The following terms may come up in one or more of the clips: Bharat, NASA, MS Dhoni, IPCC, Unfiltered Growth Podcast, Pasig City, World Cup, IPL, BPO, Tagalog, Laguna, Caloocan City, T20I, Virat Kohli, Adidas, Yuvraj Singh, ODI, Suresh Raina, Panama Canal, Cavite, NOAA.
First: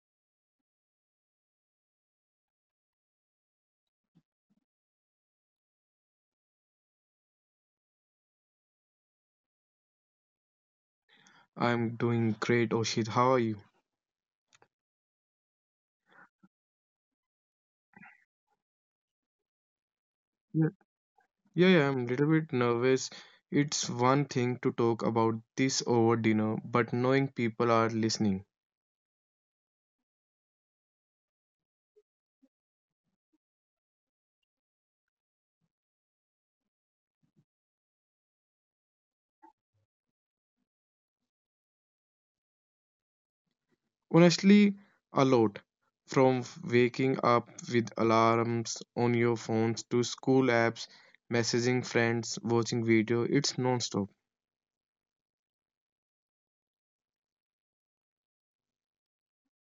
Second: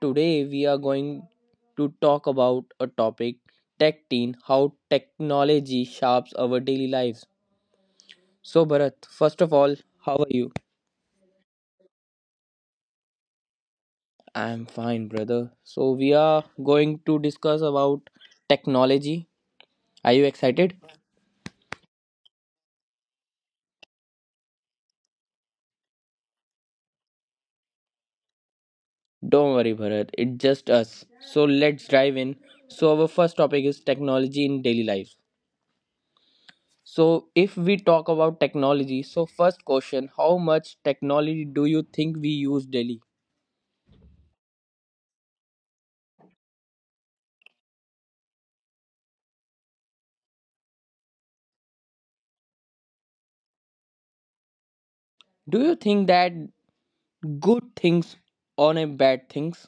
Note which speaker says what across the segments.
Speaker 1: today we are going to talk about a topic tech teen, how technology shapes our daily lives. So, Bharat, first of all, how are you?
Speaker 2: I'm doing great, Oshit. How are you?
Speaker 1: I'm fine, brother. So, we are going to discuss about technology. Are you
Speaker 2: Yeah,
Speaker 1: excited?
Speaker 2: yeah, yeah, I'm a little bit nervous. It's one thing to talk about this over dinner, but knowing people are listening.
Speaker 1: Don't worry, Bharat, it's just us. So, let's dive in. So, our first topic is technology in daily life. So, if we talk about technology, so first question, how much technology do you think we use daily?
Speaker 2: Honestly, a lot. From waking up with alarms on your phones to school apps, messaging friends, watching video, it's non-stop.
Speaker 1: Do you think that good things on a bad things?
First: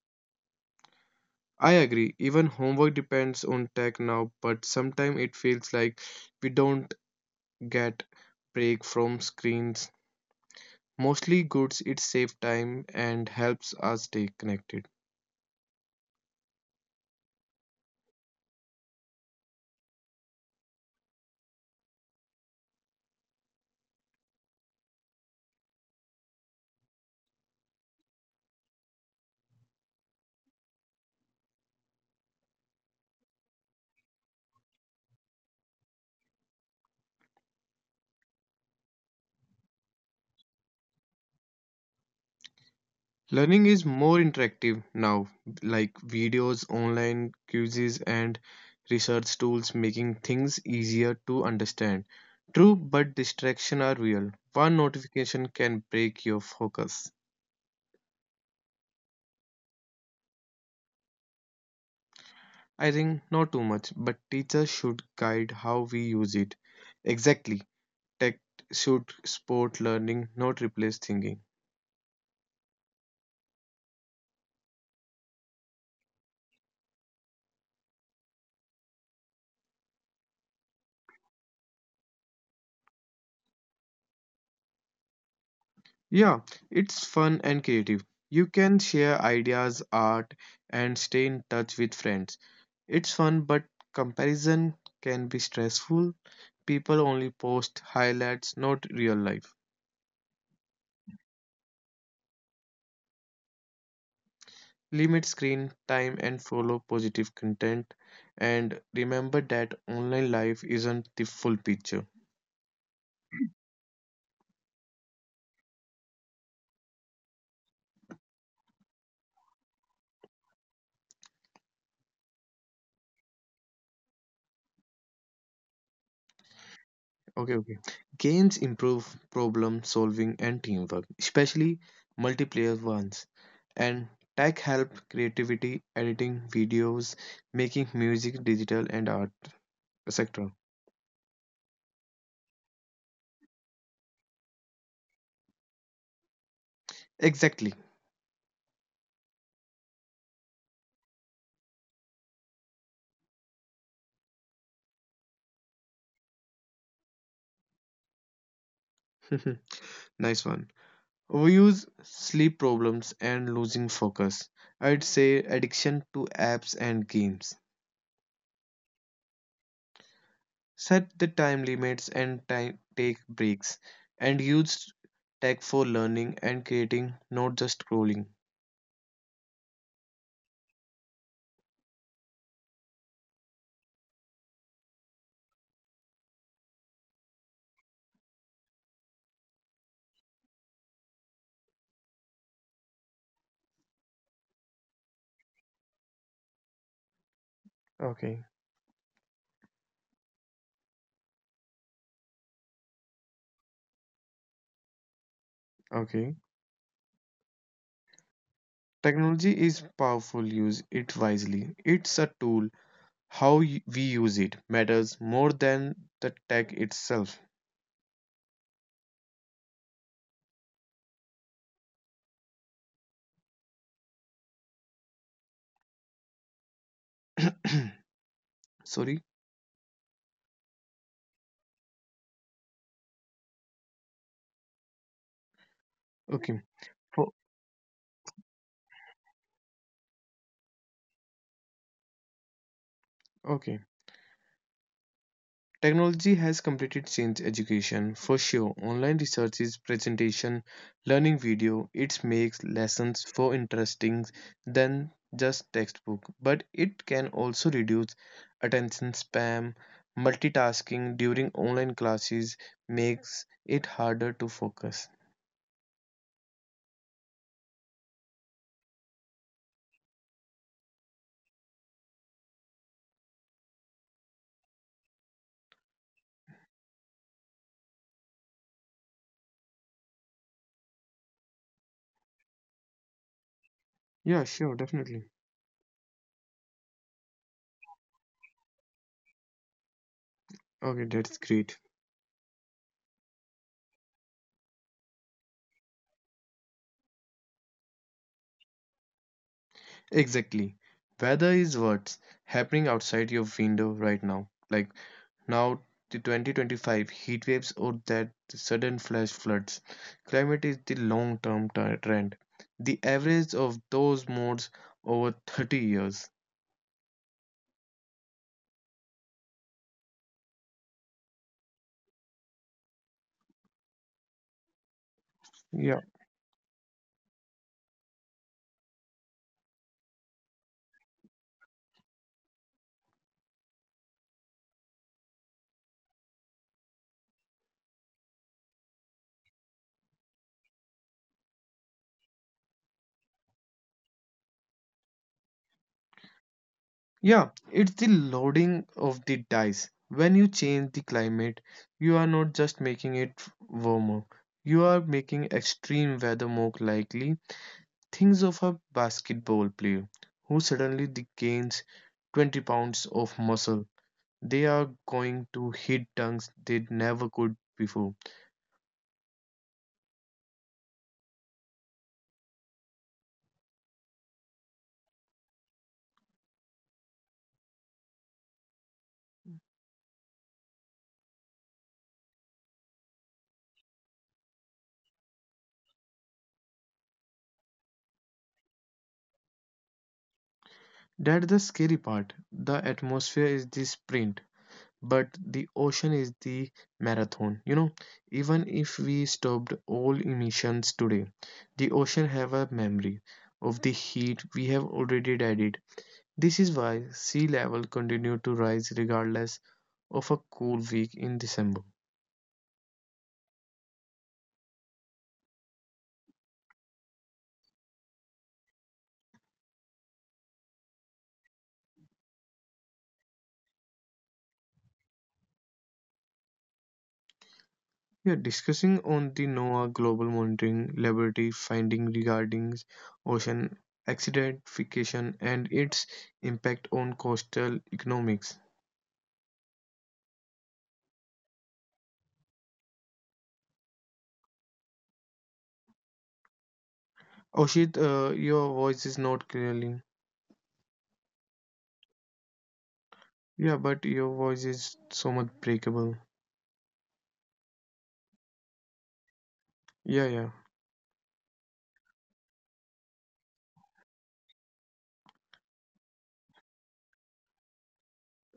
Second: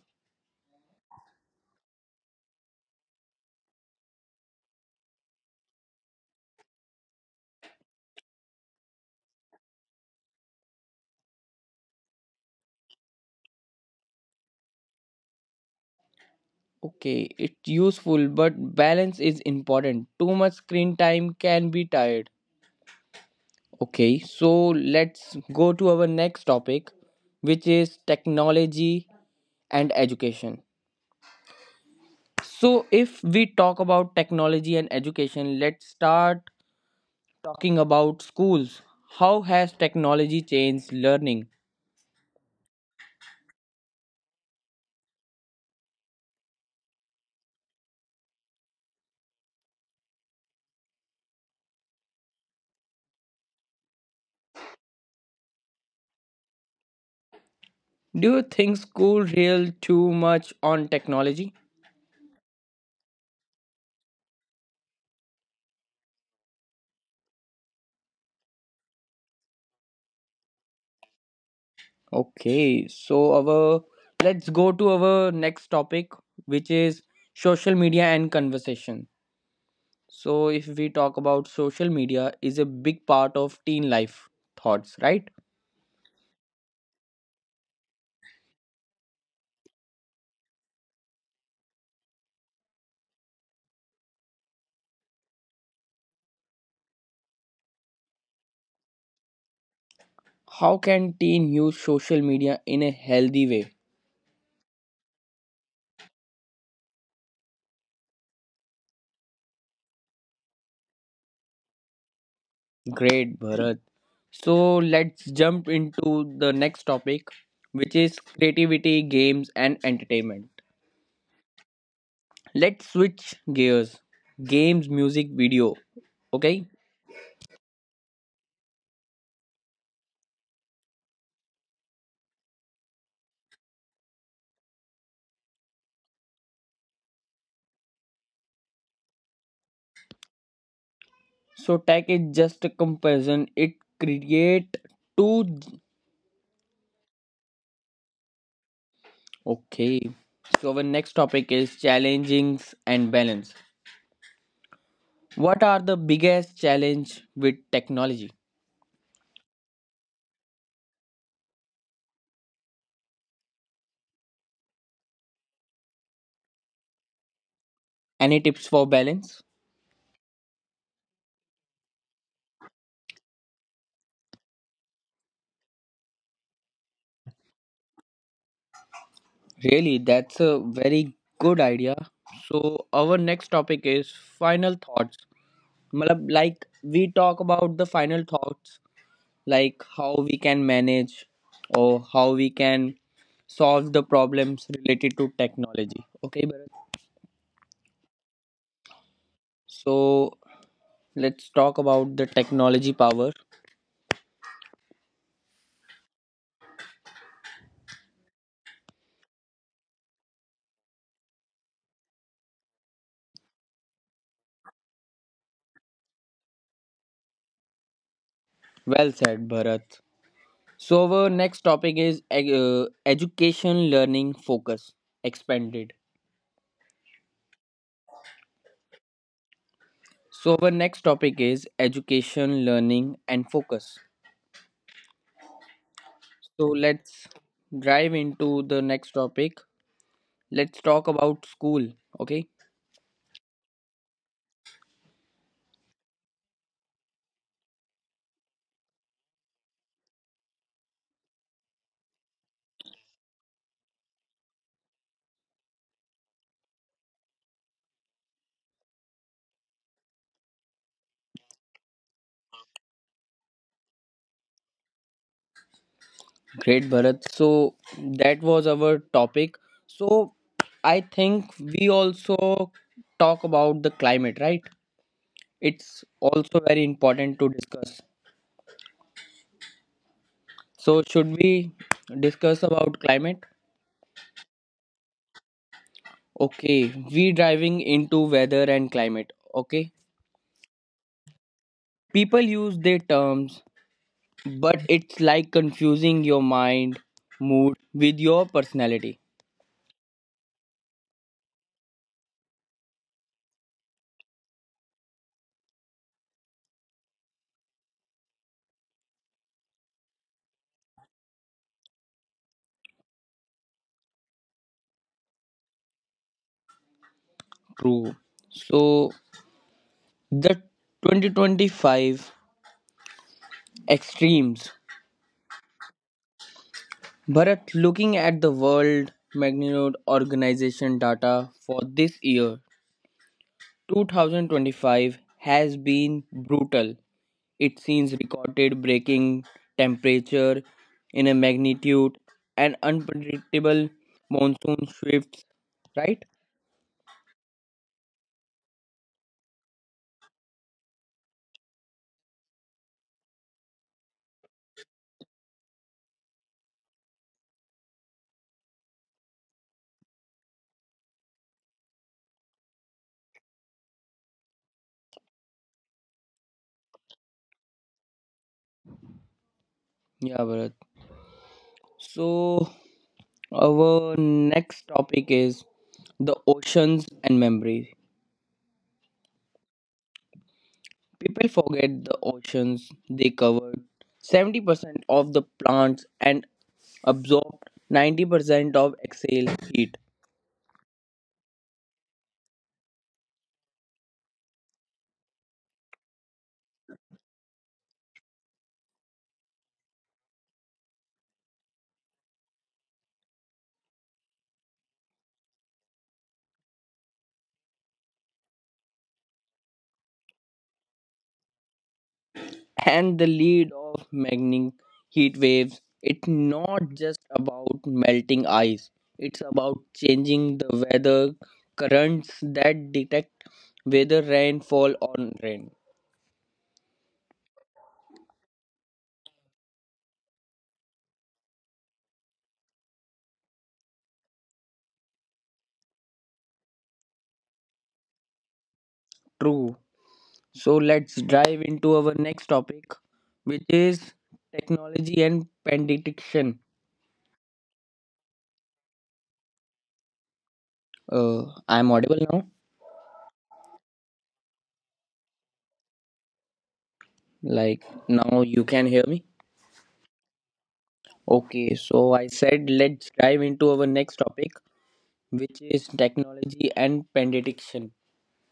Speaker 2: I agree, even homework depends on tech now, but sometimes it feels like we don't get break from screens. Mostly goods, it saves time and helps us stay connected.
Speaker 1: Okay, it's useful, but balance is important. Too much screen time can be tired. Okay, so let's go to our next topic, which is technology and education. So, if we talk about technology and education, let's start talking about schools. How has technology changed learning?
Speaker 2: Learning is more interactive now, like videos, online quizzes and research tools, making things easier to understand. True, but distraction are real. One notification can break your focus.
Speaker 1: Do you think school rely too much on technology?
Speaker 2: I think not too much, but teachers should guide how we use it. Exactly. Tech should support learning, not replace thinking.
Speaker 1: Okay, so our Let's go to our next topic, which is social media and conversation. So if we talk about social media is a big part of teen life thoughts, right?
Speaker 2: Yeah, it's fun and creative. You can share ideas, art, and stay in touch with friends. It's fun, but comparison can be stressful. People only post highlights, not real life.
Speaker 1: How can teen use social media in a healthy way?
Speaker 2: Limit screen time and follow positive content. And remember that online life isn't the full picture.
Speaker 1: Great, Bharat. So let's jump into the next topic, which is creativity, games, and entertainment. Let's switch gears. Games, music, video. Okay.
Speaker 2: Okay. Games improve problem solving and teamwork, especially multiplayer ones. And tech help creativity, editing videos, making music, digital and art, etc.
Speaker 1: So tech is just a comparison. It create two.
Speaker 2: Exactly.
Speaker 1: Okay. So our next topic is challenges and balance. What are the biggest challenge with technology?
Speaker 2: Nice one. Overuse, sleep problems, and losing focus. I'd say addiction to apps and games.
Speaker 1: Any tips for balance?
Speaker 2: Set the time limits and time, take breaks. And use tech for learning and creating, not just scrolling.
Speaker 1: Really, that's a very good idea. So, our next topic is final thoughts. Matlab, like, we talk about the final thoughts, like how we can manage or how we can solve the problems related to technology. Okay, Bharat?
Speaker 2: Okay,
Speaker 1: So, let's talk about the technology power.
Speaker 2: okay. Technology is powerful, use it wisely. It's a tool. How we use it matters more than the tech itself.
Speaker 1: Well said, Bharat. So, our next topic is education learning focus expanded.
Speaker 2: Sorry.
Speaker 1: So, our next topic is education, learning, and focus.
Speaker 2: Okay.
Speaker 1: So, let's
Speaker 2: For,
Speaker 1: dive into the next topic. Let's talk about school. Okay,
Speaker 2: okay. Technology has completely changed education for sure. Online research is presentation, learning video. It makes lessons more interesting than just textbook, but it can also reduce attention spam. Multitasking during online classes makes it harder to focus.
Speaker 1: great, Bharat. So, that was our topic. So, I think we also talk about the climate, right? It's also very important to discuss. So, should we discuss about climate?
Speaker 2: Yeah, sure, definitely.
Speaker 1: Okay, we diving into weather and climate. Okay,
Speaker 2: Okay, that's great.
Speaker 1: people use their terms but it's like confusing your mind mood with your personality.
Speaker 2: Exactly. Weather is what's happening outside your window right now. Like now, the 2025 heat waves or that sudden flash floods. Climate is the long term trend. The average of those modes over 30 years.
Speaker 1: True. So the 2025 extremes.
Speaker 2: Yeah.
Speaker 1: Bharat, looking at the world magnitude organization data for this year, 2025 has been brutal. It seems recorded breaking temperature in a magnitude and unpredictable monsoon shifts, right?
Speaker 2: Yeah, it's the loading of the dice. When you change the climate, you are not just making it warmer, you are making extreme weather more likely. Think of a basketball player who suddenly gains 20 pounds of muscle. They are going to hit dunks they never could before.
Speaker 1: Yeah, Bharat. So, our next topic is the oceans and memories. People forget the oceans they covered. 70% of the plants and absorbed 90% of exhale heat.
Speaker 2: That's the scary part. The atmosphere is the sprint, but the ocean is the marathon. You know, even if we stopped all emissions today, the ocean have a memory of the heat we have already added. This is why sea level continued to rise regardless of a cool week in December.
Speaker 1: And the lead of magnetic heat waves, it's not just about melting ice. It's about changing the weather currents that detect whether rainfall or rain.
Speaker 2: We are discussing on the NOAA Global Monitoring Laboratory finding regarding ocean acidification and its impact on coastal economics.
Speaker 1: True. So let's dive into our next topic, which is technology and prediction.
Speaker 2: Oshit, your voice is not clearly.
Speaker 1: I'm audible now.
Speaker 2: Yeah, but your voice is so much breakable.
Speaker 1: Like now you can hear me.
Speaker 2: Yeah, yeah.
Speaker 1: Okay, so I said let's dive into our next topic, which is technology and prediction.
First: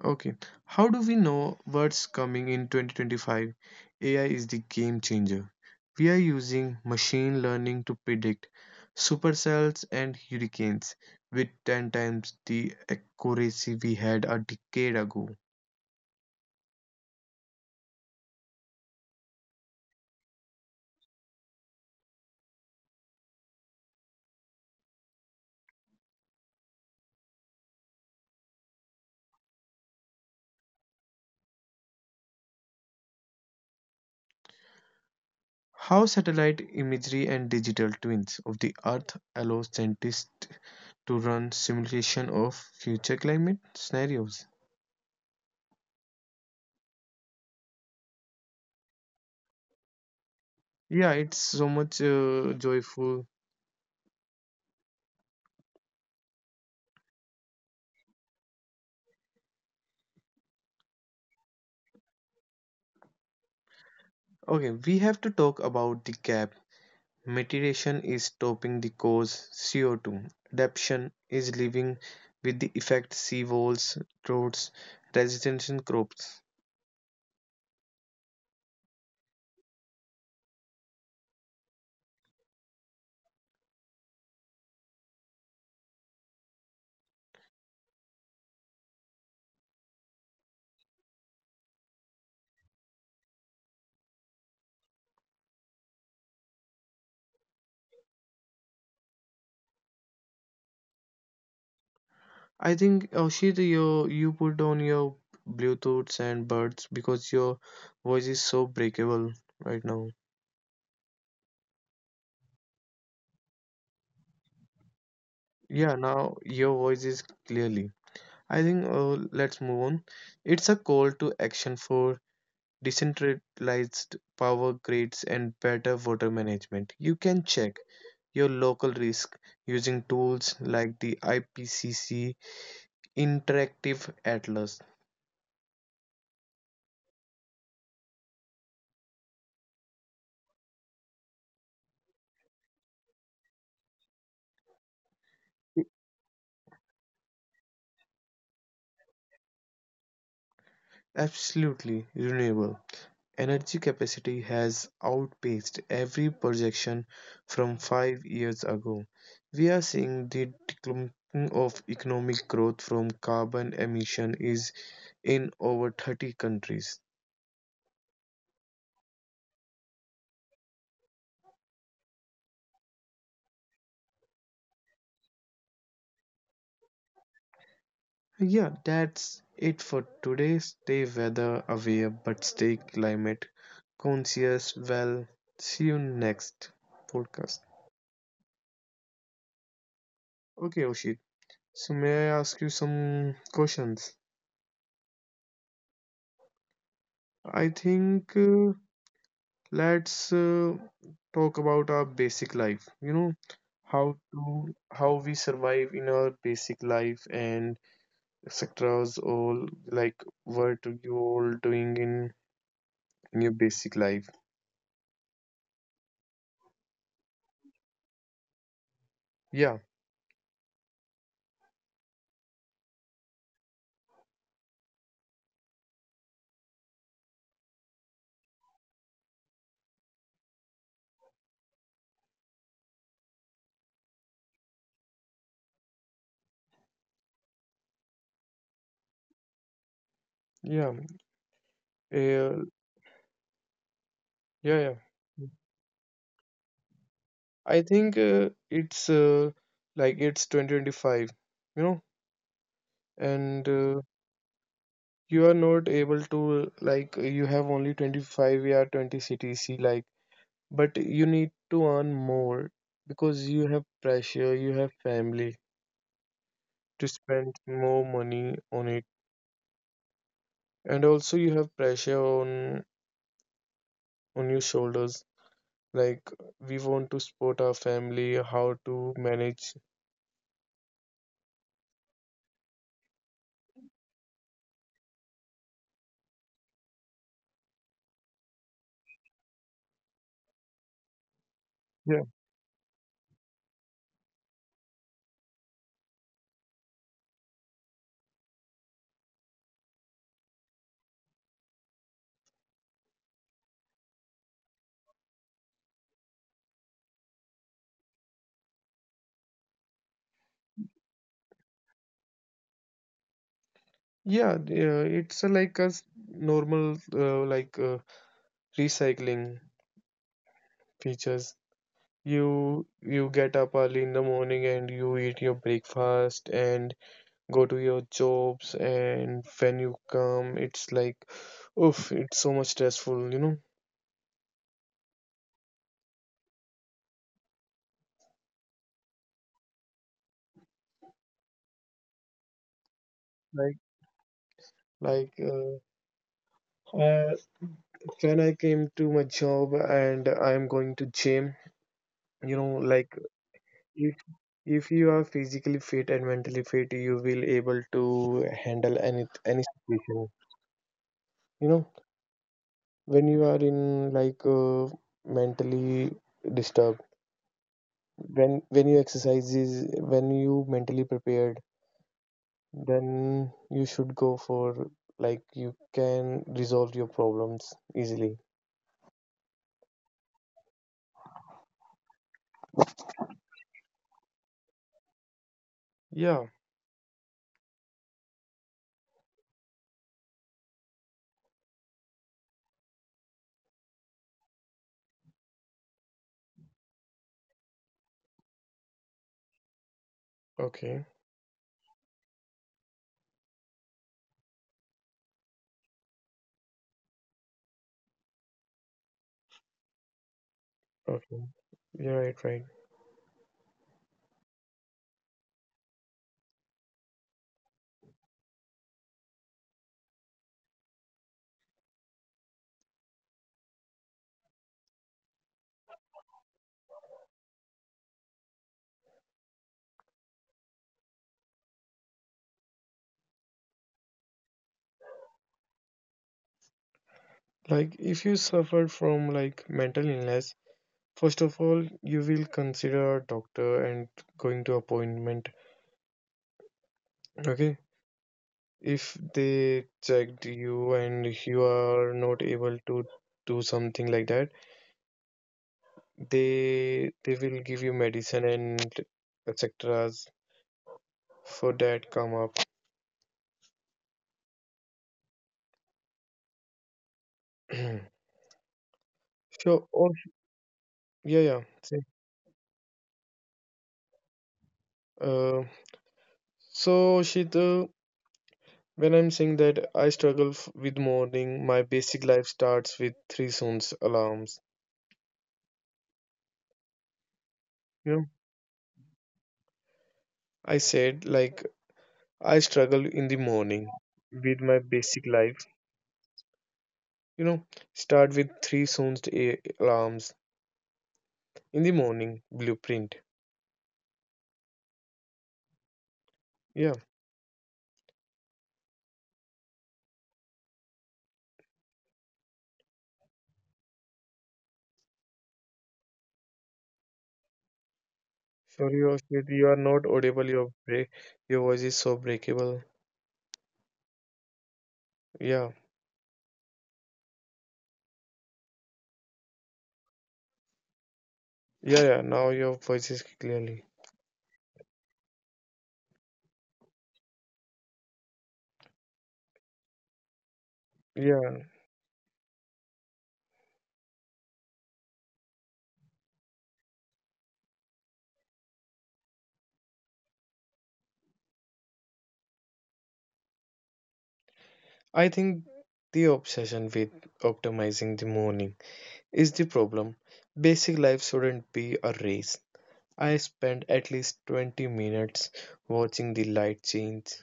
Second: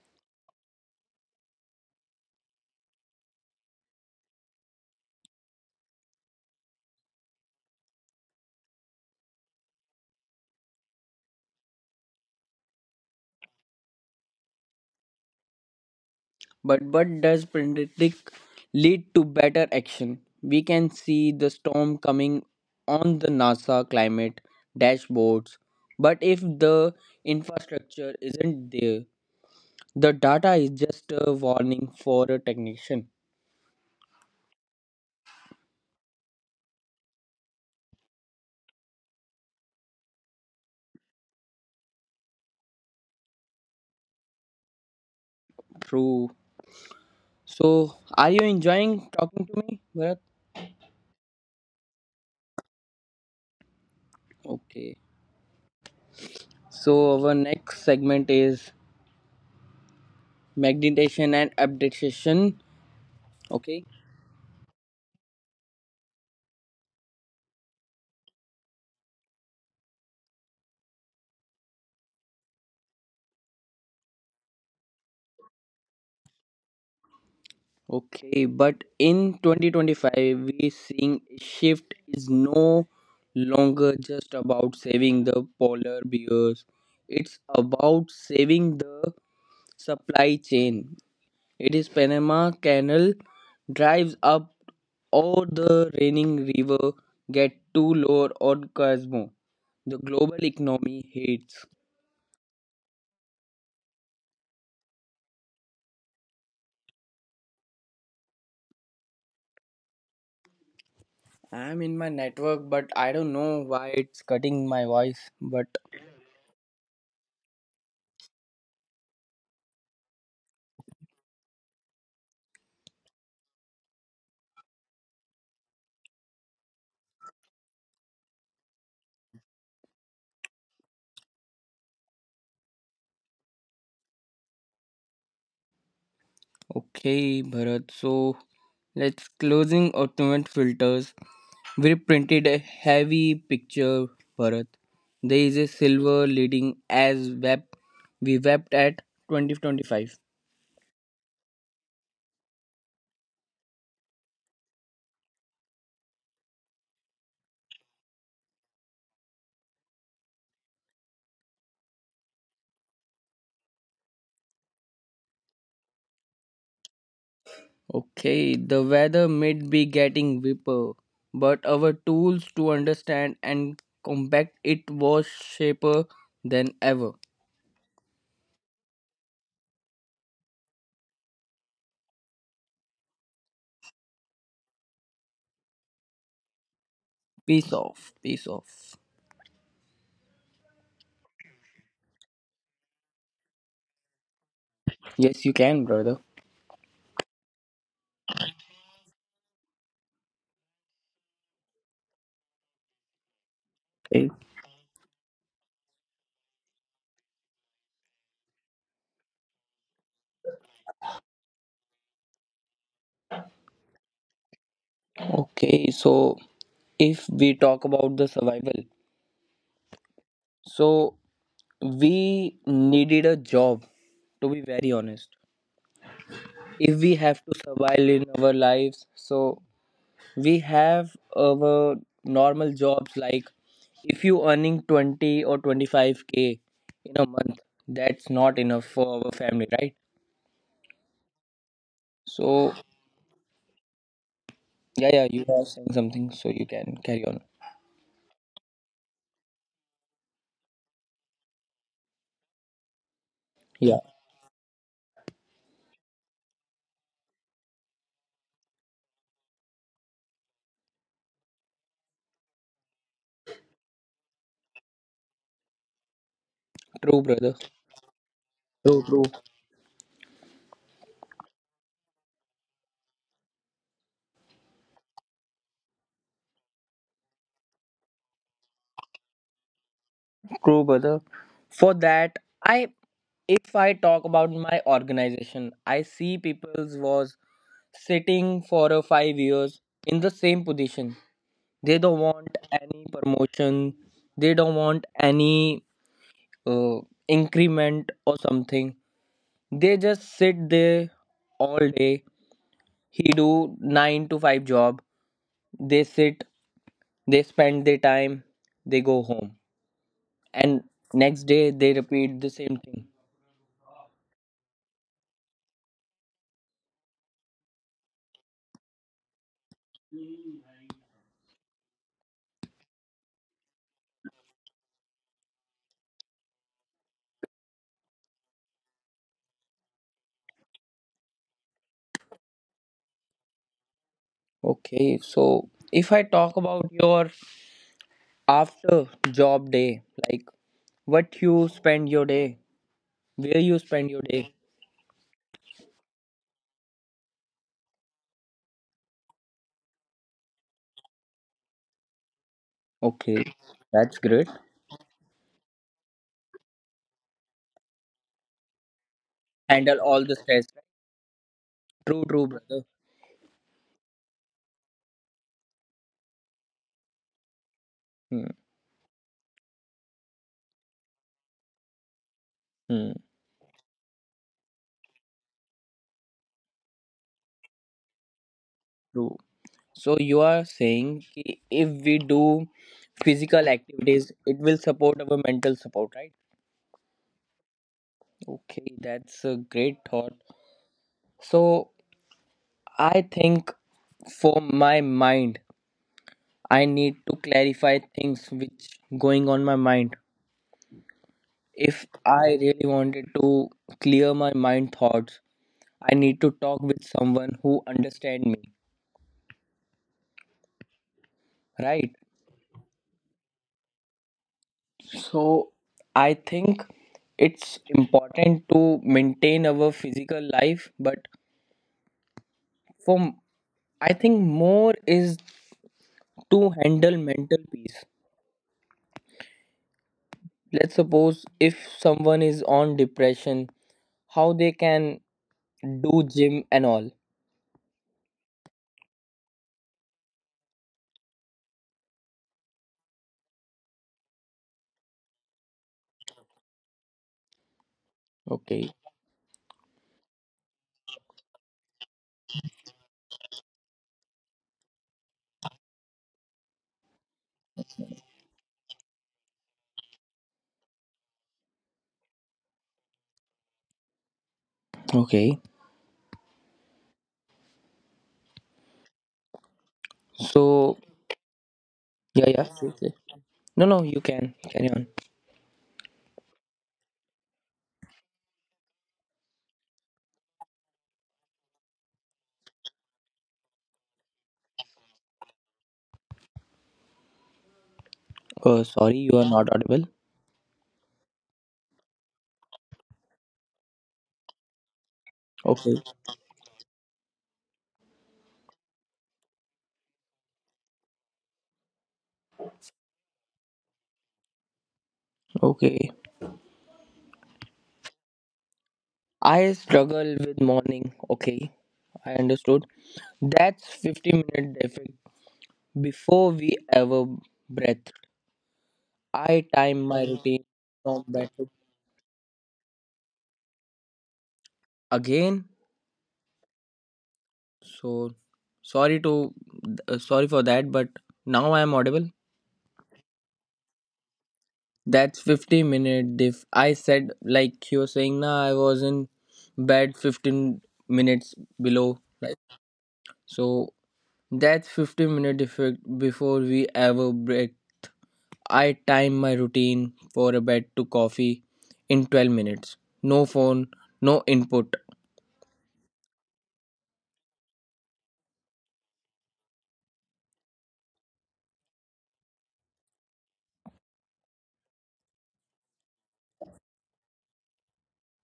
Speaker 2: Okay, how do we know what's coming in 2025? AI is the game changer. We are using machine learning to predict supercells and hurricanes with 10 times the accuracy we had a decade ago.
Speaker 1: But what does predict lead to better action? We can see the storm coming on the NASA climate dashboards, but if the infrastructure isn't there, the data is just a warning for a technician.
Speaker 2: How satellite imagery and digital twins of the Earth allow scientists to run simulation of future climate scenarios.
Speaker 1: True. So, are you enjoying talking to me, Bharat?
Speaker 2: Yeah, it's so much joyful.
Speaker 1: Okay. So, our next segment is magnetation and updatation. Okay.
Speaker 2: Okay, we have to talk about the gap. Mitigation is stopping the cause CO2. Adaptation is living with the effect sea walls, roads, residential crops.
Speaker 1: Okay. But in 2025, we seeing a shift is no longer just about saving the polar bears. It's about saving the supply chain. It is Panama Canal drives up or the raining river get to lower or Cosmo. The global economy hates.
Speaker 2: I think Oshit, you put on your Bluetooths and buds because your voice is so breakable right now.
Speaker 1: I'm in my network, but I don't know why it's cutting my voice. But
Speaker 2: Yeah, now your voice is clearly. I think let's move on. It's a call to action for decentralized power grids and better water management. You can check your local risk using tools like the IPCC Interactive Atlas.
Speaker 1: okay, Bharat. So let's closing automatic filters. We printed a heavy picture, Bharat. There is a silver leading as web we wept at 2025.
Speaker 2: Absolutely renewable. Energy capacity has outpaced every projection from 5 years ago. We are seeing the decline of economic growth from carbon emission is in over 30 countries.
Speaker 1: Okay, the weather might be getting whipper, but our tools to understand and combat it was sharper than ever.
Speaker 2: Yeah, that's it for today. Stay weather aware but stay climate conscious. Well, see you next
Speaker 1: Peace
Speaker 2: podcast.
Speaker 1: off, peace off.
Speaker 2: Okay, Oshit. So may I ask you some questions?
Speaker 1: Yes, you can, brother.
Speaker 2: I think let's talk about our basic life. You know,
Speaker 1: Okay,
Speaker 2: how to how we survive in our basic life and sectors all, like what you all doing in your basic life.
Speaker 1: okay, so if we talk about the survival,
Speaker 2: Yeah,
Speaker 1: so we needed a job, to be very honest. If we have to survive in our lives, so we have our normal jobs like if you earning 20 or 25k in a month, that's not enough for our family, right?
Speaker 2: yeah.
Speaker 1: So
Speaker 2: Uh,
Speaker 1: yeah,
Speaker 2: Yeah,
Speaker 1: yeah,
Speaker 2: yeah.
Speaker 1: you are saying
Speaker 2: Mm.
Speaker 1: something, so you can carry on.
Speaker 2: I think it's like it's 2025, you know,
Speaker 1: Yeah,
Speaker 2: and you are not able to like you have only 25 or 20 CTC like, but you need to earn more because you have pressure, you have family
Speaker 1: true
Speaker 2: to
Speaker 1: brother.
Speaker 2: spend more money
Speaker 1: True, true.
Speaker 2: on it, and also you have pressure on your shoulders. Like we want to support our family, how to manage.
Speaker 1: True brother. For that, I if I talk about my organization, I see people's was sitting for a 5 years in the same position. They don't want any promotion, they don't want any uh, increment or something. They just sit there all day. He do 9 to 5 job, they sit, they spend their time, they go home, and next day they repeat the same thing.
Speaker 2: Yeah, it's like a normal recycling features. You get up early in the morning and you eat your breakfast and go to your jobs, and when you come it's like oof, it's so much stressful, you know?
Speaker 1: Okay, so if I talk about your after job day, like what you spend your day, where you spend your day.
Speaker 2: Like like uh, when I came to my job and I'm going to gym,
Speaker 1: Okay,
Speaker 2: you know,
Speaker 1: that's
Speaker 2: like
Speaker 1: great.
Speaker 2: if if you are physically fit and mentally fit you will able to
Speaker 1: Handle
Speaker 2: handle
Speaker 1: all the
Speaker 2: any
Speaker 1: stress.
Speaker 2: any situation.
Speaker 1: True, true, brother.
Speaker 2: You know when you are in like mentally disturbed,
Speaker 1: Hmm,
Speaker 2: when you exercises, when you mentally prepared,
Speaker 1: hmm,
Speaker 2: then you should go for, like you can resolve your problems
Speaker 1: true.
Speaker 2: easily.
Speaker 1: So you are saying ki if we do physical activities, it will support our mental support, right?
Speaker 2: Yeah,
Speaker 1: Okay, that's a great thought. So I think for my mind, I need to clarify things which going on my mind. If
Speaker 2: okay.
Speaker 1: I really wanted to clear my mind thoughts, I need to talk with someone who understand me, right?
Speaker 2: Okay, you're right, right.
Speaker 1: So I think it's important to maintain our physical life, but for m- I think more is to handle mental peace. Let's suppose if someone is on depression, how they can do gym and all.
Speaker 2: Like if you suffer from like mental illness, first of all, you will consider a doctor and going to appointment. Okay,
Speaker 1: Okay.
Speaker 2: if they checked you and you are not able to do something like that, they will give you medicine and etc. for that come up.
Speaker 1: Okay.
Speaker 2: Sure.
Speaker 1: So
Speaker 2: Oh, yeah,
Speaker 1: yeah,
Speaker 2: yeah.
Speaker 1: yeah, sure,
Speaker 2: See,
Speaker 1: sure. No, no, you can carry on.
Speaker 2: uh, so Shita, when I'm saying that I struggle f with morning, my basic life starts with three sounds alarms.
Speaker 1: Oh, sorry,
Speaker 2: You know,
Speaker 1: you are not audible.
Speaker 2: I said like I struggle in the morning with my
Speaker 1: Okay.
Speaker 2: basic life. You know, start with three sound alarms in the morning blueprint.
Speaker 1: Okay.
Speaker 2: Yeah.
Speaker 1: I struggle with morning. Okay, I understood. That's 50-minute defect. Before we ever breath, I
Speaker 2: Sorry,
Speaker 1: time my
Speaker 2: Oshit,
Speaker 1: routine
Speaker 2: you are not
Speaker 1: from
Speaker 2: audible.
Speaker 1: that to
Speaker 2: Your break, your voice is so breakable.
Speaker 1: again.
Speaker 2: Yeah,
Speaker 1: So sorry to sorry for that, but now I am audible.
Speaker 2: yeah, yeah. Now your voice is clearly.
Speaker 1: That's 50-minute diff. I said like you were saying now I was in bed 15 minutes below, right?
Speaker 2: Yeah,
Speaker 1: So that's 50-minute defect before we ever break. I time my routine for a bed to coffee in 12 minutes. No phone, no input.
Speaker 2: I think the obsession with optimizing the morning is the problem. Basic life shouldn't be a race. I spend at least 20 minutes watching the light change,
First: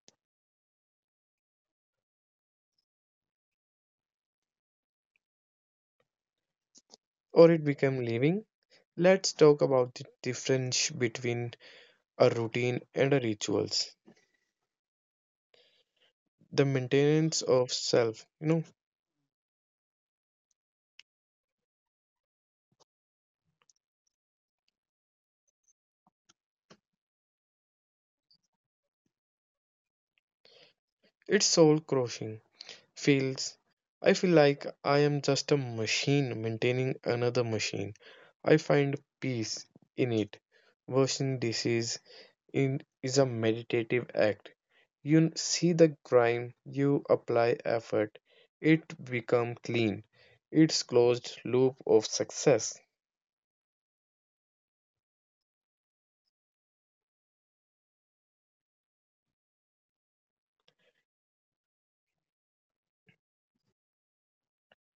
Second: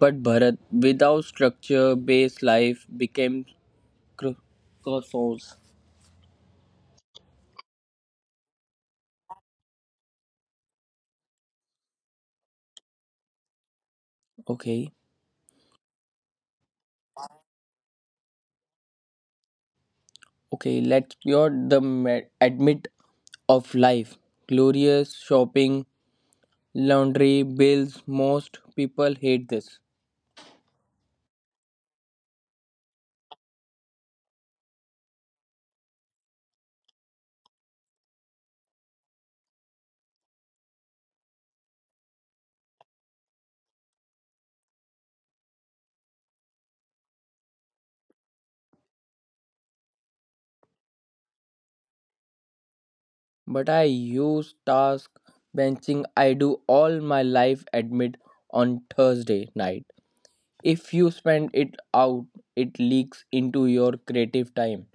Speaker 1: But Bharat, without structure based life became cr- crossroads.
Speaker 2: or it become living. Let's talk about the difference between a routine and a rituals.
Speaker 1: Okay,
Speaker 2: The maintenance of self, you know,
Speaker 1: okay, let's cure the admit of life. Glorious shopping, laundry, bills. Most people hate this.
Speaker 2: it's soul crushing. Feels, I feel like I am just a machine maintaining another machine. I find peace in it. Washing dishes in is a meditative act. You see the grime, you apply effort, it become clean. It's closed loop of success.
Speaker 1: But I use task benching. I do all my life admit on Thursday night. If you spend it out, it leaks into your creative time.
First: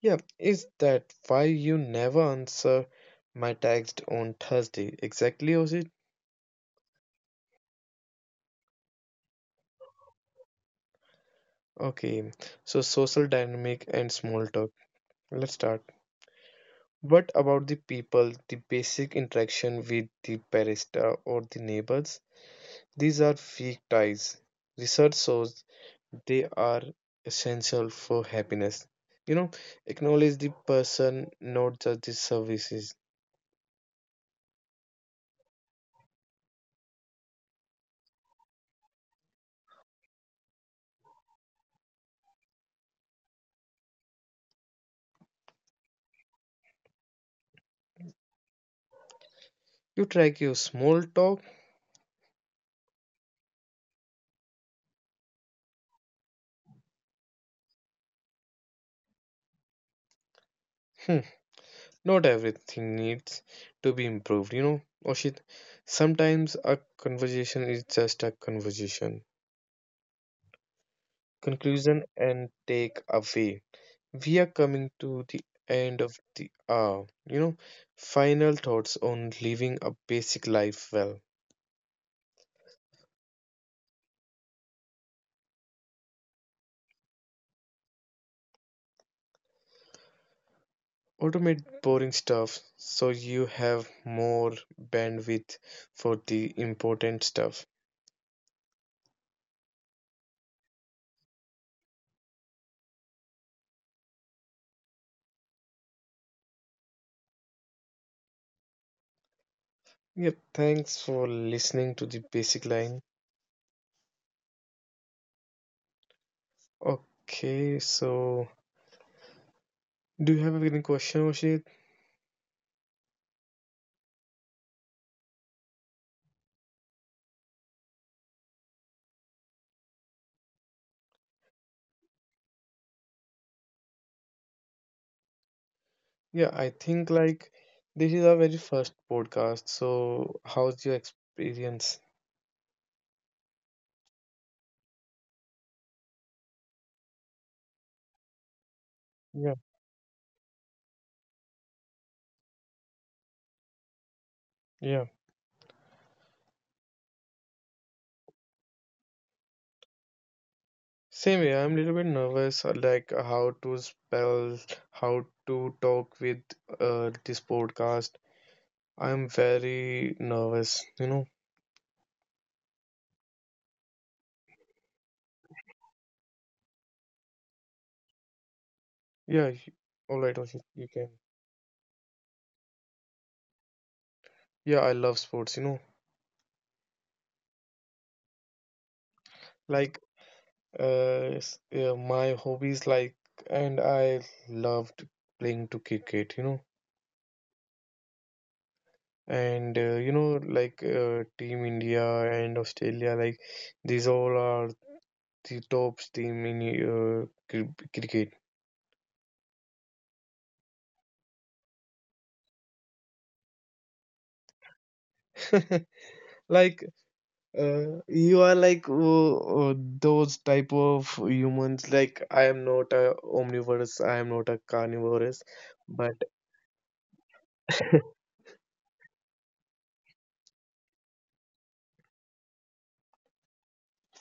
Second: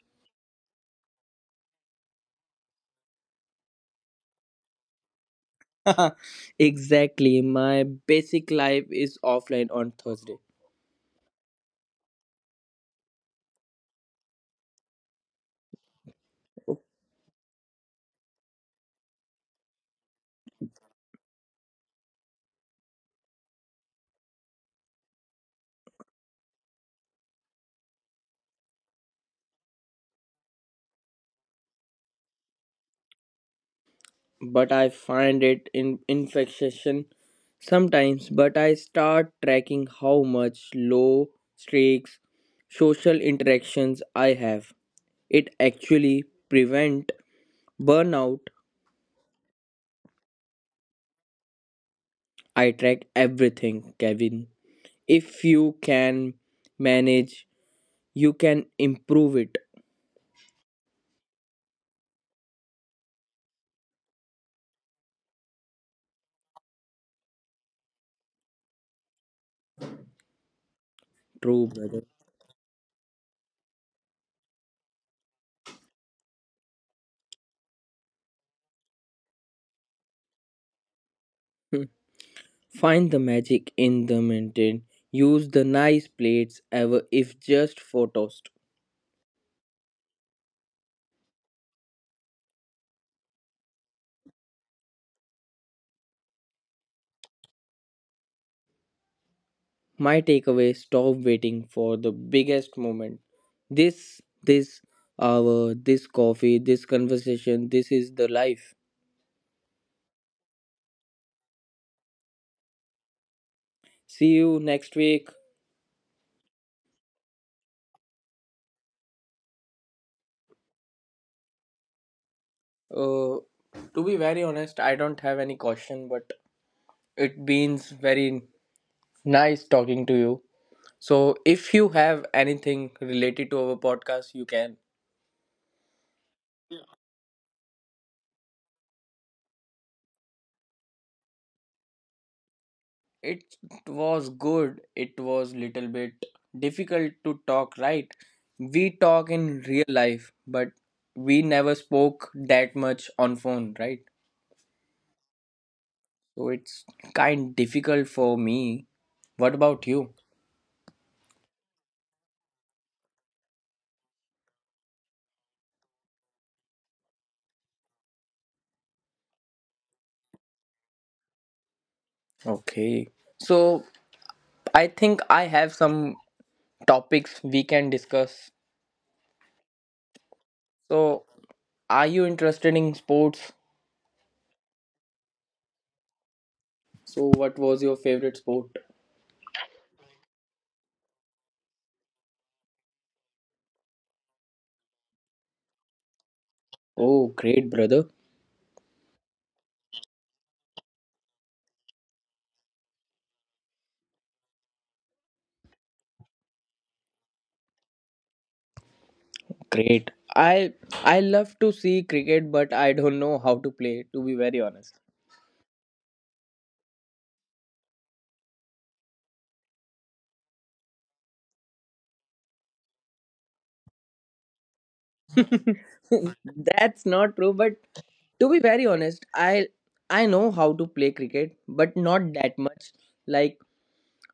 Speaker 2: Yeah, is that why you never answer my text on Thursday? Exactly, Osit?
Speaker 1: Exactly. My basic life is offline on Thursday,
Speaker 2: Okay, so social dynamic and small talk. Let's start. What about the people, the basic interaction with the barista or the neighbors? These are weak ties. Research shows they are essential for happiness. You know, acknowledge the person, not just the services.
Speaker 1: but I find it in infection sometimes. But I start tracking how much low stakes social interactions I have. It actually prevent burnout.
Speaker 2: You track your small talk.
Speaker 1: I track everything, Kevin. If you can manage, you can improve it.
Speaker 2: Not everything needs to be improved, you know, Oshit. Sometimes a conversation is just a conversation,
Speaker 1: True, brother.
Speaker 2: conclusion, and take away. We are coming to the end of the hour, you know. Final thoughts on living a basic life well.
Speaker 1: Hmm. Find the magic in the mundane. Use the nice plates ever if just for toast.
Speaker 2: Automate boring stuff so you have more bandwidth for the important stuff.
Speaker 1: My takeaway stop waiting for the biggest moment. This hour, this coffee, this conversation, this is the life.
Speaker 2: Yeah, thanks for listening to the basic line.
Speaker 1: See you next week.
Speaker 2: Okay, so do you have any question, Oshit?
Speaker 1: Uh, to be very honest, I don't have any question, but it means very nice talking to you. So, if you have anything related to our podcast, you can.
Speaker 2: Yeah, I think like this is our very first podcast. So, how's your experience?
Speaker 1: It was good. It was little bit difficult to talk, right? We talk in
Speaker 2: Yeah,
Speaker 1: real life, but we never spoke that much on phone, right?
Speaker 2: yeah.
Speaker 1: So it's kind difficult for me. What about you?
Speaker 2: Same way, I'm a little bit nervous, like how to spell, how to talk with this podcast. I'm very nervous, you know.
Speaker 1: Okay, so I think I have some topics we can discuss.
Speaker 2: Yeah, y- all right, Oshit, you can.
Speaker 1: So are you interested in sports?
Speaker 2: Yeah, I love sports, you know.
Speaker 1: So what was your favorite sport?
Speaker 2: Like, yeah, my hobbies, like, and I loved playing to cricket, you know.
Speaker 1: Oh great brother.
Speaker 2: And you know like Team India and Australia, like these all are the top team in cricket.
Speaker 1: Great. I love to see cricket, but I don't know how to play. To be very honest,
Speaker 2: Like you are like uh, those type of humans. Like I am not a omnivorous, I am not a carnivorous, but
Speaker 1: that's not true. But to be very honest, I know how to play cricket, but not that much. Like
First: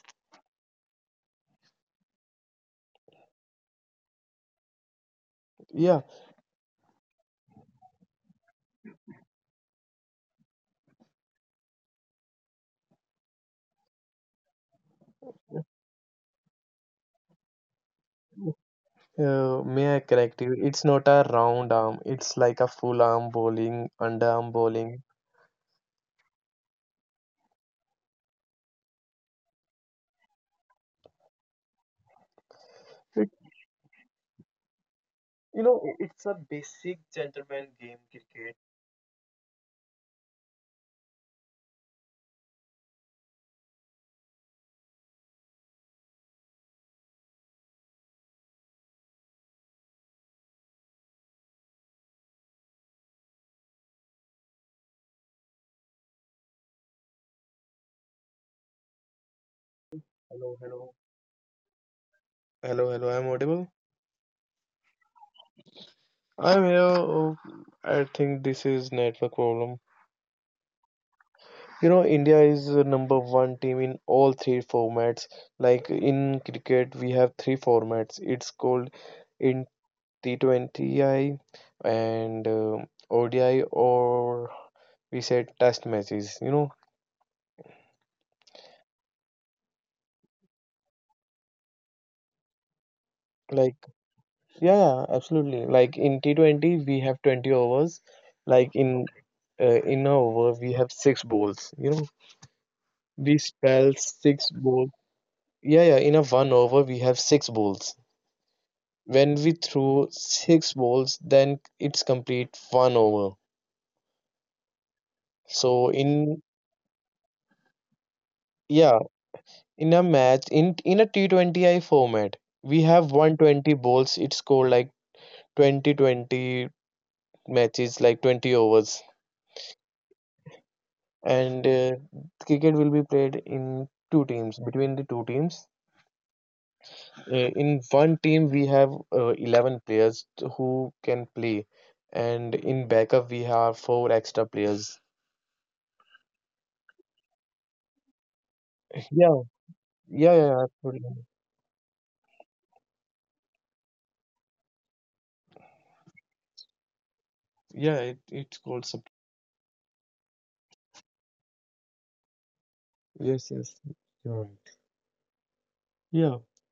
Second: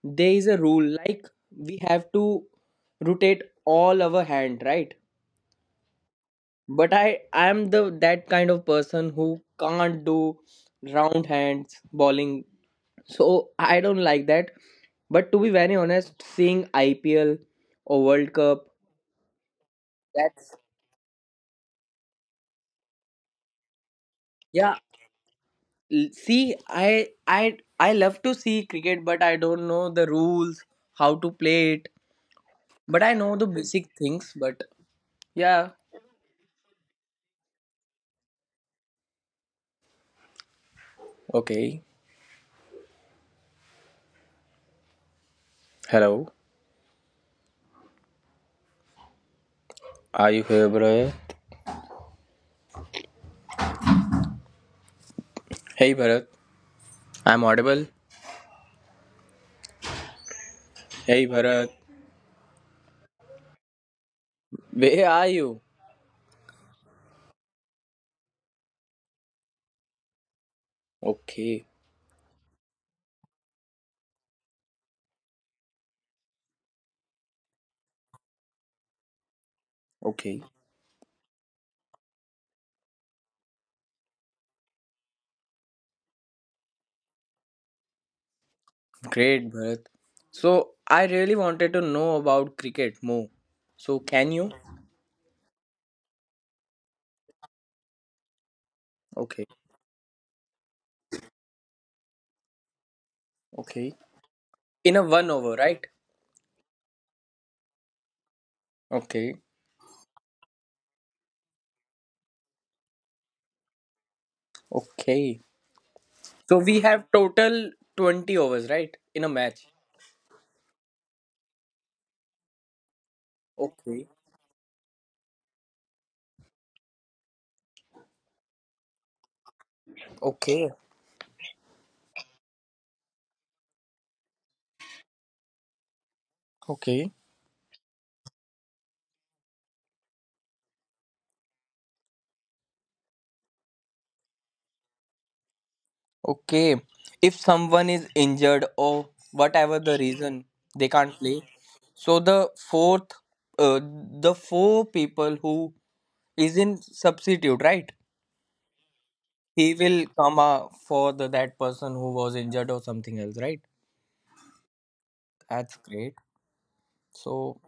Speaker 1: there is a rule, like we have to rotate all our hand, right?
Speaker 2: yeah,
Speaker 1: But I am the that kind of person who can't do round hands bowling. So I don't like that. But to be very honest, seeing IPL or World Cup,
Speaker 2: may I
Speaker 1: that's
Speaker 2: correct you, it's not a round arm, it's like a full arm bowling, underarm
Speaker 1: yeah.
Speaker 2: bowling.
Speaker 1: l- See, I love to see cricket, but I don't know the rules, how to play it. But I know the
Speaker 2: It-
Speaker 1: basic things. But yeah,
Speaker 2: you know, it's a basic gentleman game cricket.
Speaker 1: okay. Hello. Are you here, Bharat? Hey, Bharat. I'm audible.
Speaker 2: Hello,
Speaker 1: Hey,
Speaker 2: hello.
Speaker 1: Bharat.
Speaker 2: Hello, hello. I'm audible.
Speaker 1: Where are you?
Speaker 2: I'm here. Oh, I think this is network problem.
Speaker 1: Okay.
Speaker 2: You know, India is the number one team in all three formats. Like in cricket, we have three formats. It's called in
Speaker 1: Okay.
Speaker 2: T20I and ODI, or we said test matches. You know,
Speaker 1: Great, Bharat. So I really wanted to know about cricket more. So can
Speaker 2: like
Speaker 1: you?
Speaker 2: yeah, yeah, absolutely. Like in T20, we have 20 overs. Like
Speaker 1: Okay,
Speaker 2: in an over, we have six balls. You know,
Speaker 1: okay.
Speaker 2: we spell
Speaker 1: In a
Speaker 2: six
Speaker 1: one over,
Speaker 2: balls.
Speaker 1: right?
Speaker 2: Yeah, yeah. In a one over, we have six balls.
Speaker 1: Okay,
Speaker 2: When we throw six balls, then it's complete one over.
Speaker 1: okay. So
Speaker 2: So
Speaker 1: we have
Speaker 2: in
Speaker 1: total 20 overs, right? In a match.
Speaker 2: yeah, in a match in a T20I format, we have
Speaker 1: Okay,
Speaker 2: 120 balls. It's called like 2020 matches, like 20 overs,
Speaker 1: okay,
Speaker 2: and cricket will be played in two teams between the two teams.
Speaker 1: okay,
Speaker 2: In one team, we have 11 players who can play, and in backup, we have four extra players.
Speaker 1: okay. If someone is injured or whatever the
Speaker 2: Yeah,
Speaker 1: reason, they
Speaker 2: yeah,
Speaker 1: can't
Speaker 2: yeah,
Speaker 1: play.
Speaker 2: absolutely.
Speaker 1: So the fourth, the four people who is in substitute, right?
Speaker 2: Yeah, it's called
Speaker 1: He
Speaker 2: sub.
Speaker 1: will come for the that person who was injured or something else, right?
Speaker 2: Yes, yes, you're right.
Speaker 1: That's great.
Speaker 2: Yeah.
Speaker 1: So,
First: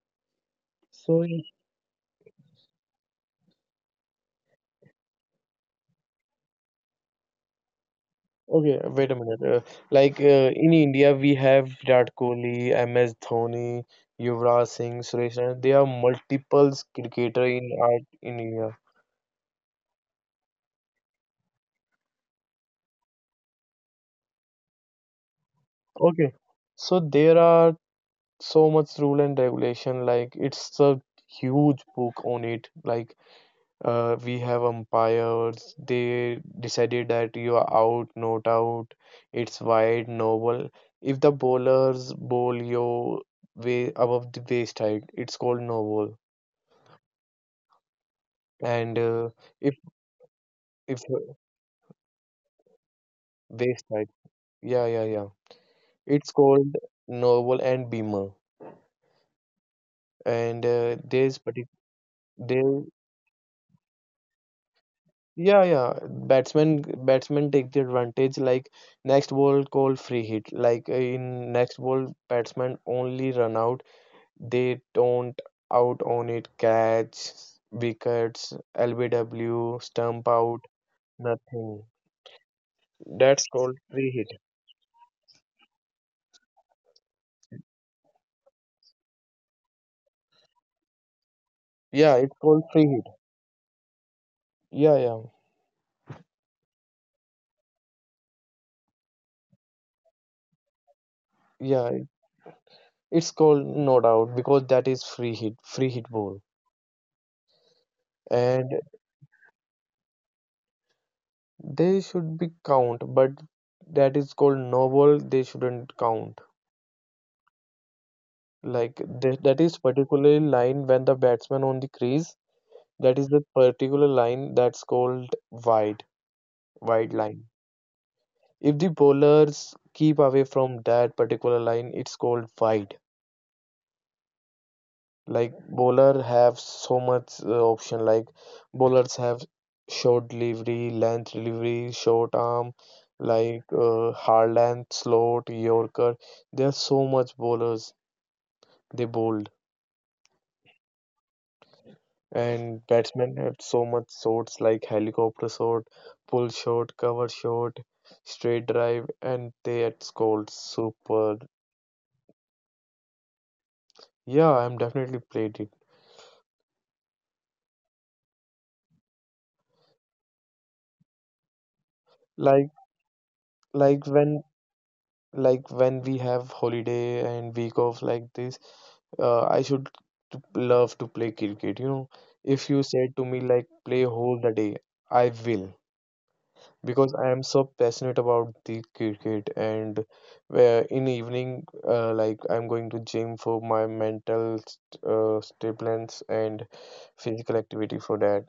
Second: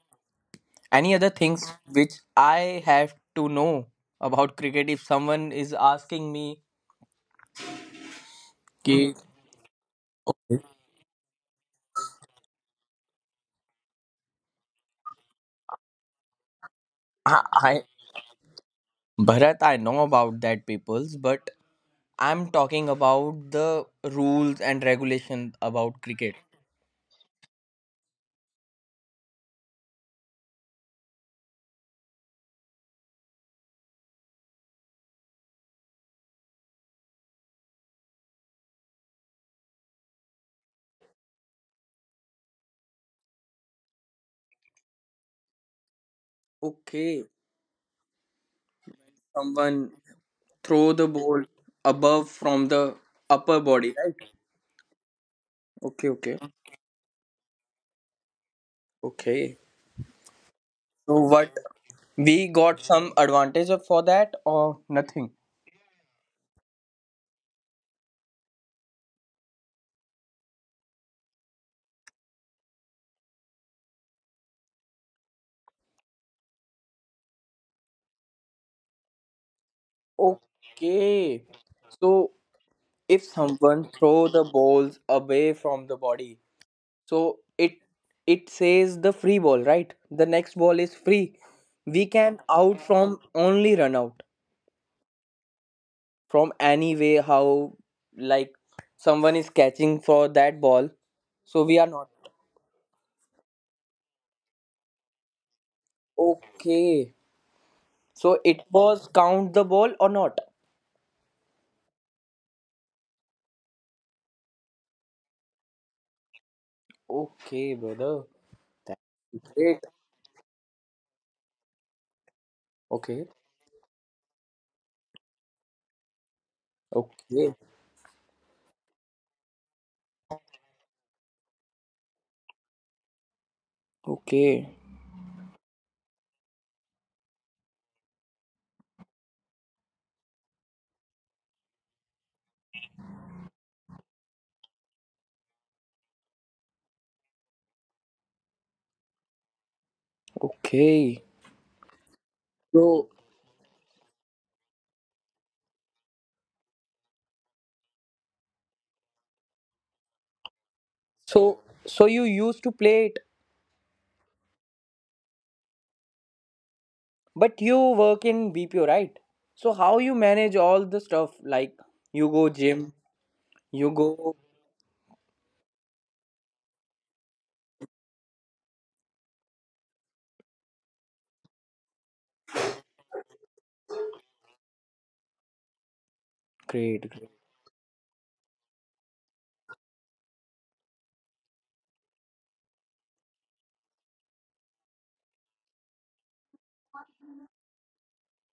Speaker 1: any
Speaker 2: So,
Speaker 1: other things which I have to know about cricket? If someone is asking me,
Speaker 2: okay,
Speaker 1: ki,
Speaker 2: wait a minute. Like
Speaker 1: okay,
Speaker 2: in India, we have Virat Kohli, MS Dhoni, Yuvraj Singh, Suresh Raina. There are multiples
Speaker 1: I,
Speaker 2: cricketer
Speaker 1: I
Speaker 2: in art in India.
Speaker 1: Bharat, I know about that people's, but I'm talking about the rules and regulation about cricket.
Speaker 2: Okay. So there are so much rule and regulation, like it's a huge book on it. Like we have umpires, they decided that you are out not out, it's wide no ball. If the bowlers bowl your way above the waist height, it's called no ball.
Speaker 1: Okay,
Speaker 2: And if
Speaker 1: someone throw the
Speaker 2: if
Speaker 1: ball above from the upper body,
Speaker 2: waist
Speaker 1: right?
Speaker 2: height, yeah, yeah, yeah,
Speaker 1: Okay, okay,
Speaker 2: it's called no ball and beamer.
Speaker 1: okay.
Speaker 2: And uh,
Speaker 1: So
Speaker 2: there's
Speaker 1: what
Speaker 2: partic-
Speaker 1: we got
Speaker 2: there
Speaker 1: some advantage of for that or nothing?
Speaker 2: Yeah, yeah. Batsmen take the advantage, like next ball called free hit. Like in next ball batsmen only run out. They don't out on it catch, wickets, LBW, stump out,
Speaker 1: Okay.
Speaker 2: nothing.
Speaker 1: So if
Speaker 2: That's
Speaker 1: someone
Speaker 2: called free
Speaker 1: throw
Speaker 2: hit.
Speaker 1: the balls away from the body, so it says the free ball, right? The next ball is free. We
Speaker 2: Yeah,
Speaker 1: can
Speaker 2: it's called
Speaker 1: out
Speaker 2: free hit.
Speaker 1: from only run out
Speaker 2: Yeah, yeah.
Speaker 1: from any way how like someone is catching for that ball. So we are
Speaker 2: Yeah,
Speaker 1: not.
Speaker 2: it's called no doubt because that is free hit ball.
Speaker 1: Okay. So it
Speaker 2: And
Speaker 1: was count the ball or not?
Speaker 2: they should be count, but that is called no ball, they shouldn't count.
Speaker 1: Okay, brother. That's
Speaker 2: Like th that
Speaker 1: great.
Speaker 2: is particularly line when the batsman on the crease, that
Speaker 1: Okay.
Speaker 2: is the particular line, that's called wide, wide line.
Speaker 1: Okay.
Speaker 2: If the bowlers keep away from that particular line, it's called wide.
Speaker 1: Okay,
Speaker 2: Like bowler have so much option. Like bowlers have short delivery, length delivery, short arm, like hard length, slot, Yorker. There are so much bowlers they bowl.
Speaker 1: okay.
Speaker 2: And
Speaker 1: So
Speaker 2: batsmen have so much shots, like helicopter shot, pull shot, cover shot, straight drive, and they at scored super.
Speaker 1: So, so you used to play it,
Speaker 2: Yeah, I'm definitely played it.
Speaker 1: but you work in BPO, right? So how you manage all the stuff? Like you go
Speaker 2: Like
Speaker 1: gym, you
Speaker 2: like
Speaker 1: go.
Speaker 2: when like when we have holiday and week off like this, I should to love to play cricket. You know, if you said to me like play whole the day, I will.
Speaker 1: Great,
Speaker 2: Because
Speaker 1: great.
Speaker 2: I am so passionate about the cricket, and where in evening like I'm going to gym for my mental stimulants and physical activity for that.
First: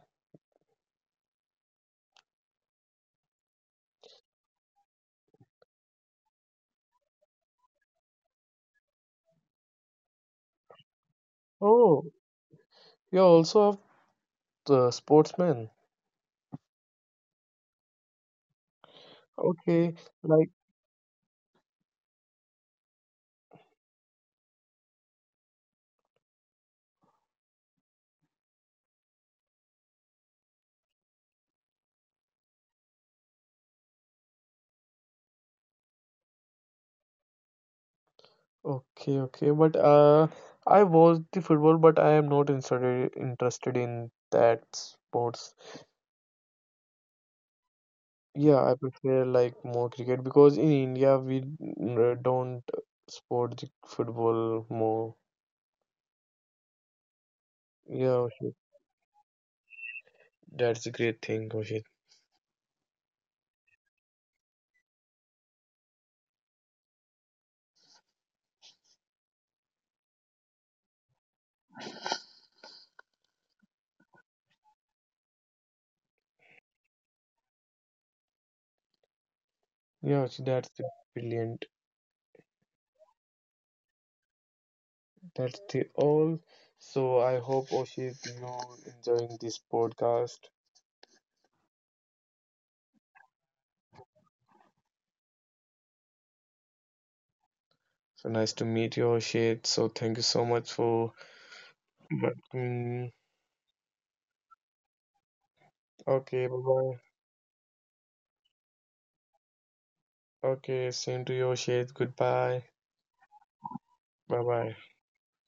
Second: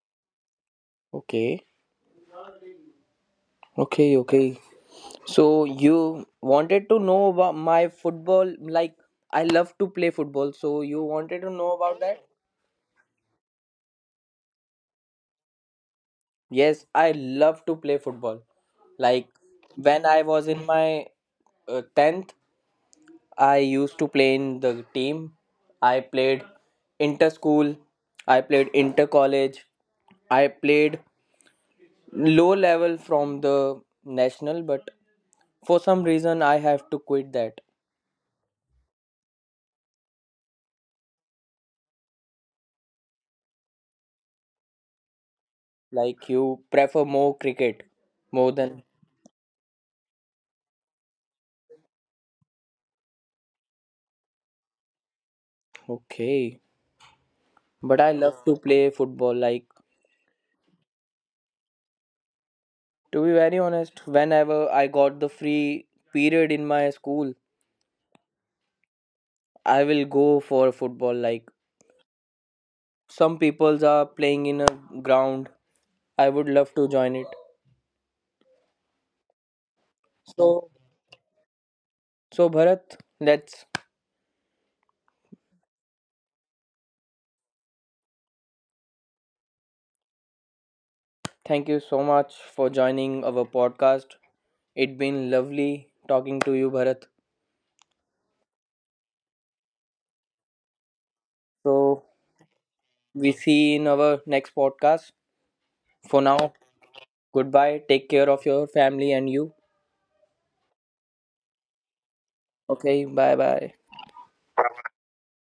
Speaker 1: Okay, okay, okay. So you wanted to know about my football. Like I love to play football. So you wanted to know about
Speaker 2: Oh,
Speaker 1: that?
Speaker 2: you're also a sportsman.
Speaker 1: Yes, I love to play football. Like
Speaker 2: Okay,
Speaker 1: when I was
Speaker 2: like
Speaker 1: in my 10th, I used to play in the team. I played inter school, I played inter college, I played low level from the national, but for some reason I have to quit that.
Speaker 2: okay, okay, but I watch the football, but I am not interested in that sports.
Speaker 1: Like you prefer more cricket more
Speaker 2: Yeah, I
Speaker 1: than
Speaker 2: prefer like more cricket because in India we don't support the football more.
Speaker 1: okay, but I
Speaker 2: Yeah,
Speaker 1: love to
Speaker 2: Ashit,
Speaker 1: play football. Like
Speaker 2: that's a great thing, Oshit.
Speaker 1: to be very honest, whenever I got the free period in my school, I will go for football. Like some peoples are playing in a ground, I would love to join it.
Speaker 2: Yeah, Ashit,
Speaker 1: So,
Speaker 2: that's the brilliant.
Speaker 1: so Bharat, let's
Speaker 2: That's the all. So I hope Oshit you enjoying this podcast.
Speaker 1: thank you so much for joining our podcast. It's been lovely talking to you, Bharat.
Speaker 2: So nice to meet you, Oshit. So thank you so much for.
Speaker 1: So
Speaker 2: But,
Speaker 1: we see in our next podcast. For
Speaker 2: okay,
Speaker 1: now,
Speaker 2: bye bye.
Speaker 1: goodbye. Take care of your family and you.
Speaker 2: Okay, same to you, Oshit. Goodbye.
Speaker 1: Okay, bye bye.
Speaker 2: Bye bye.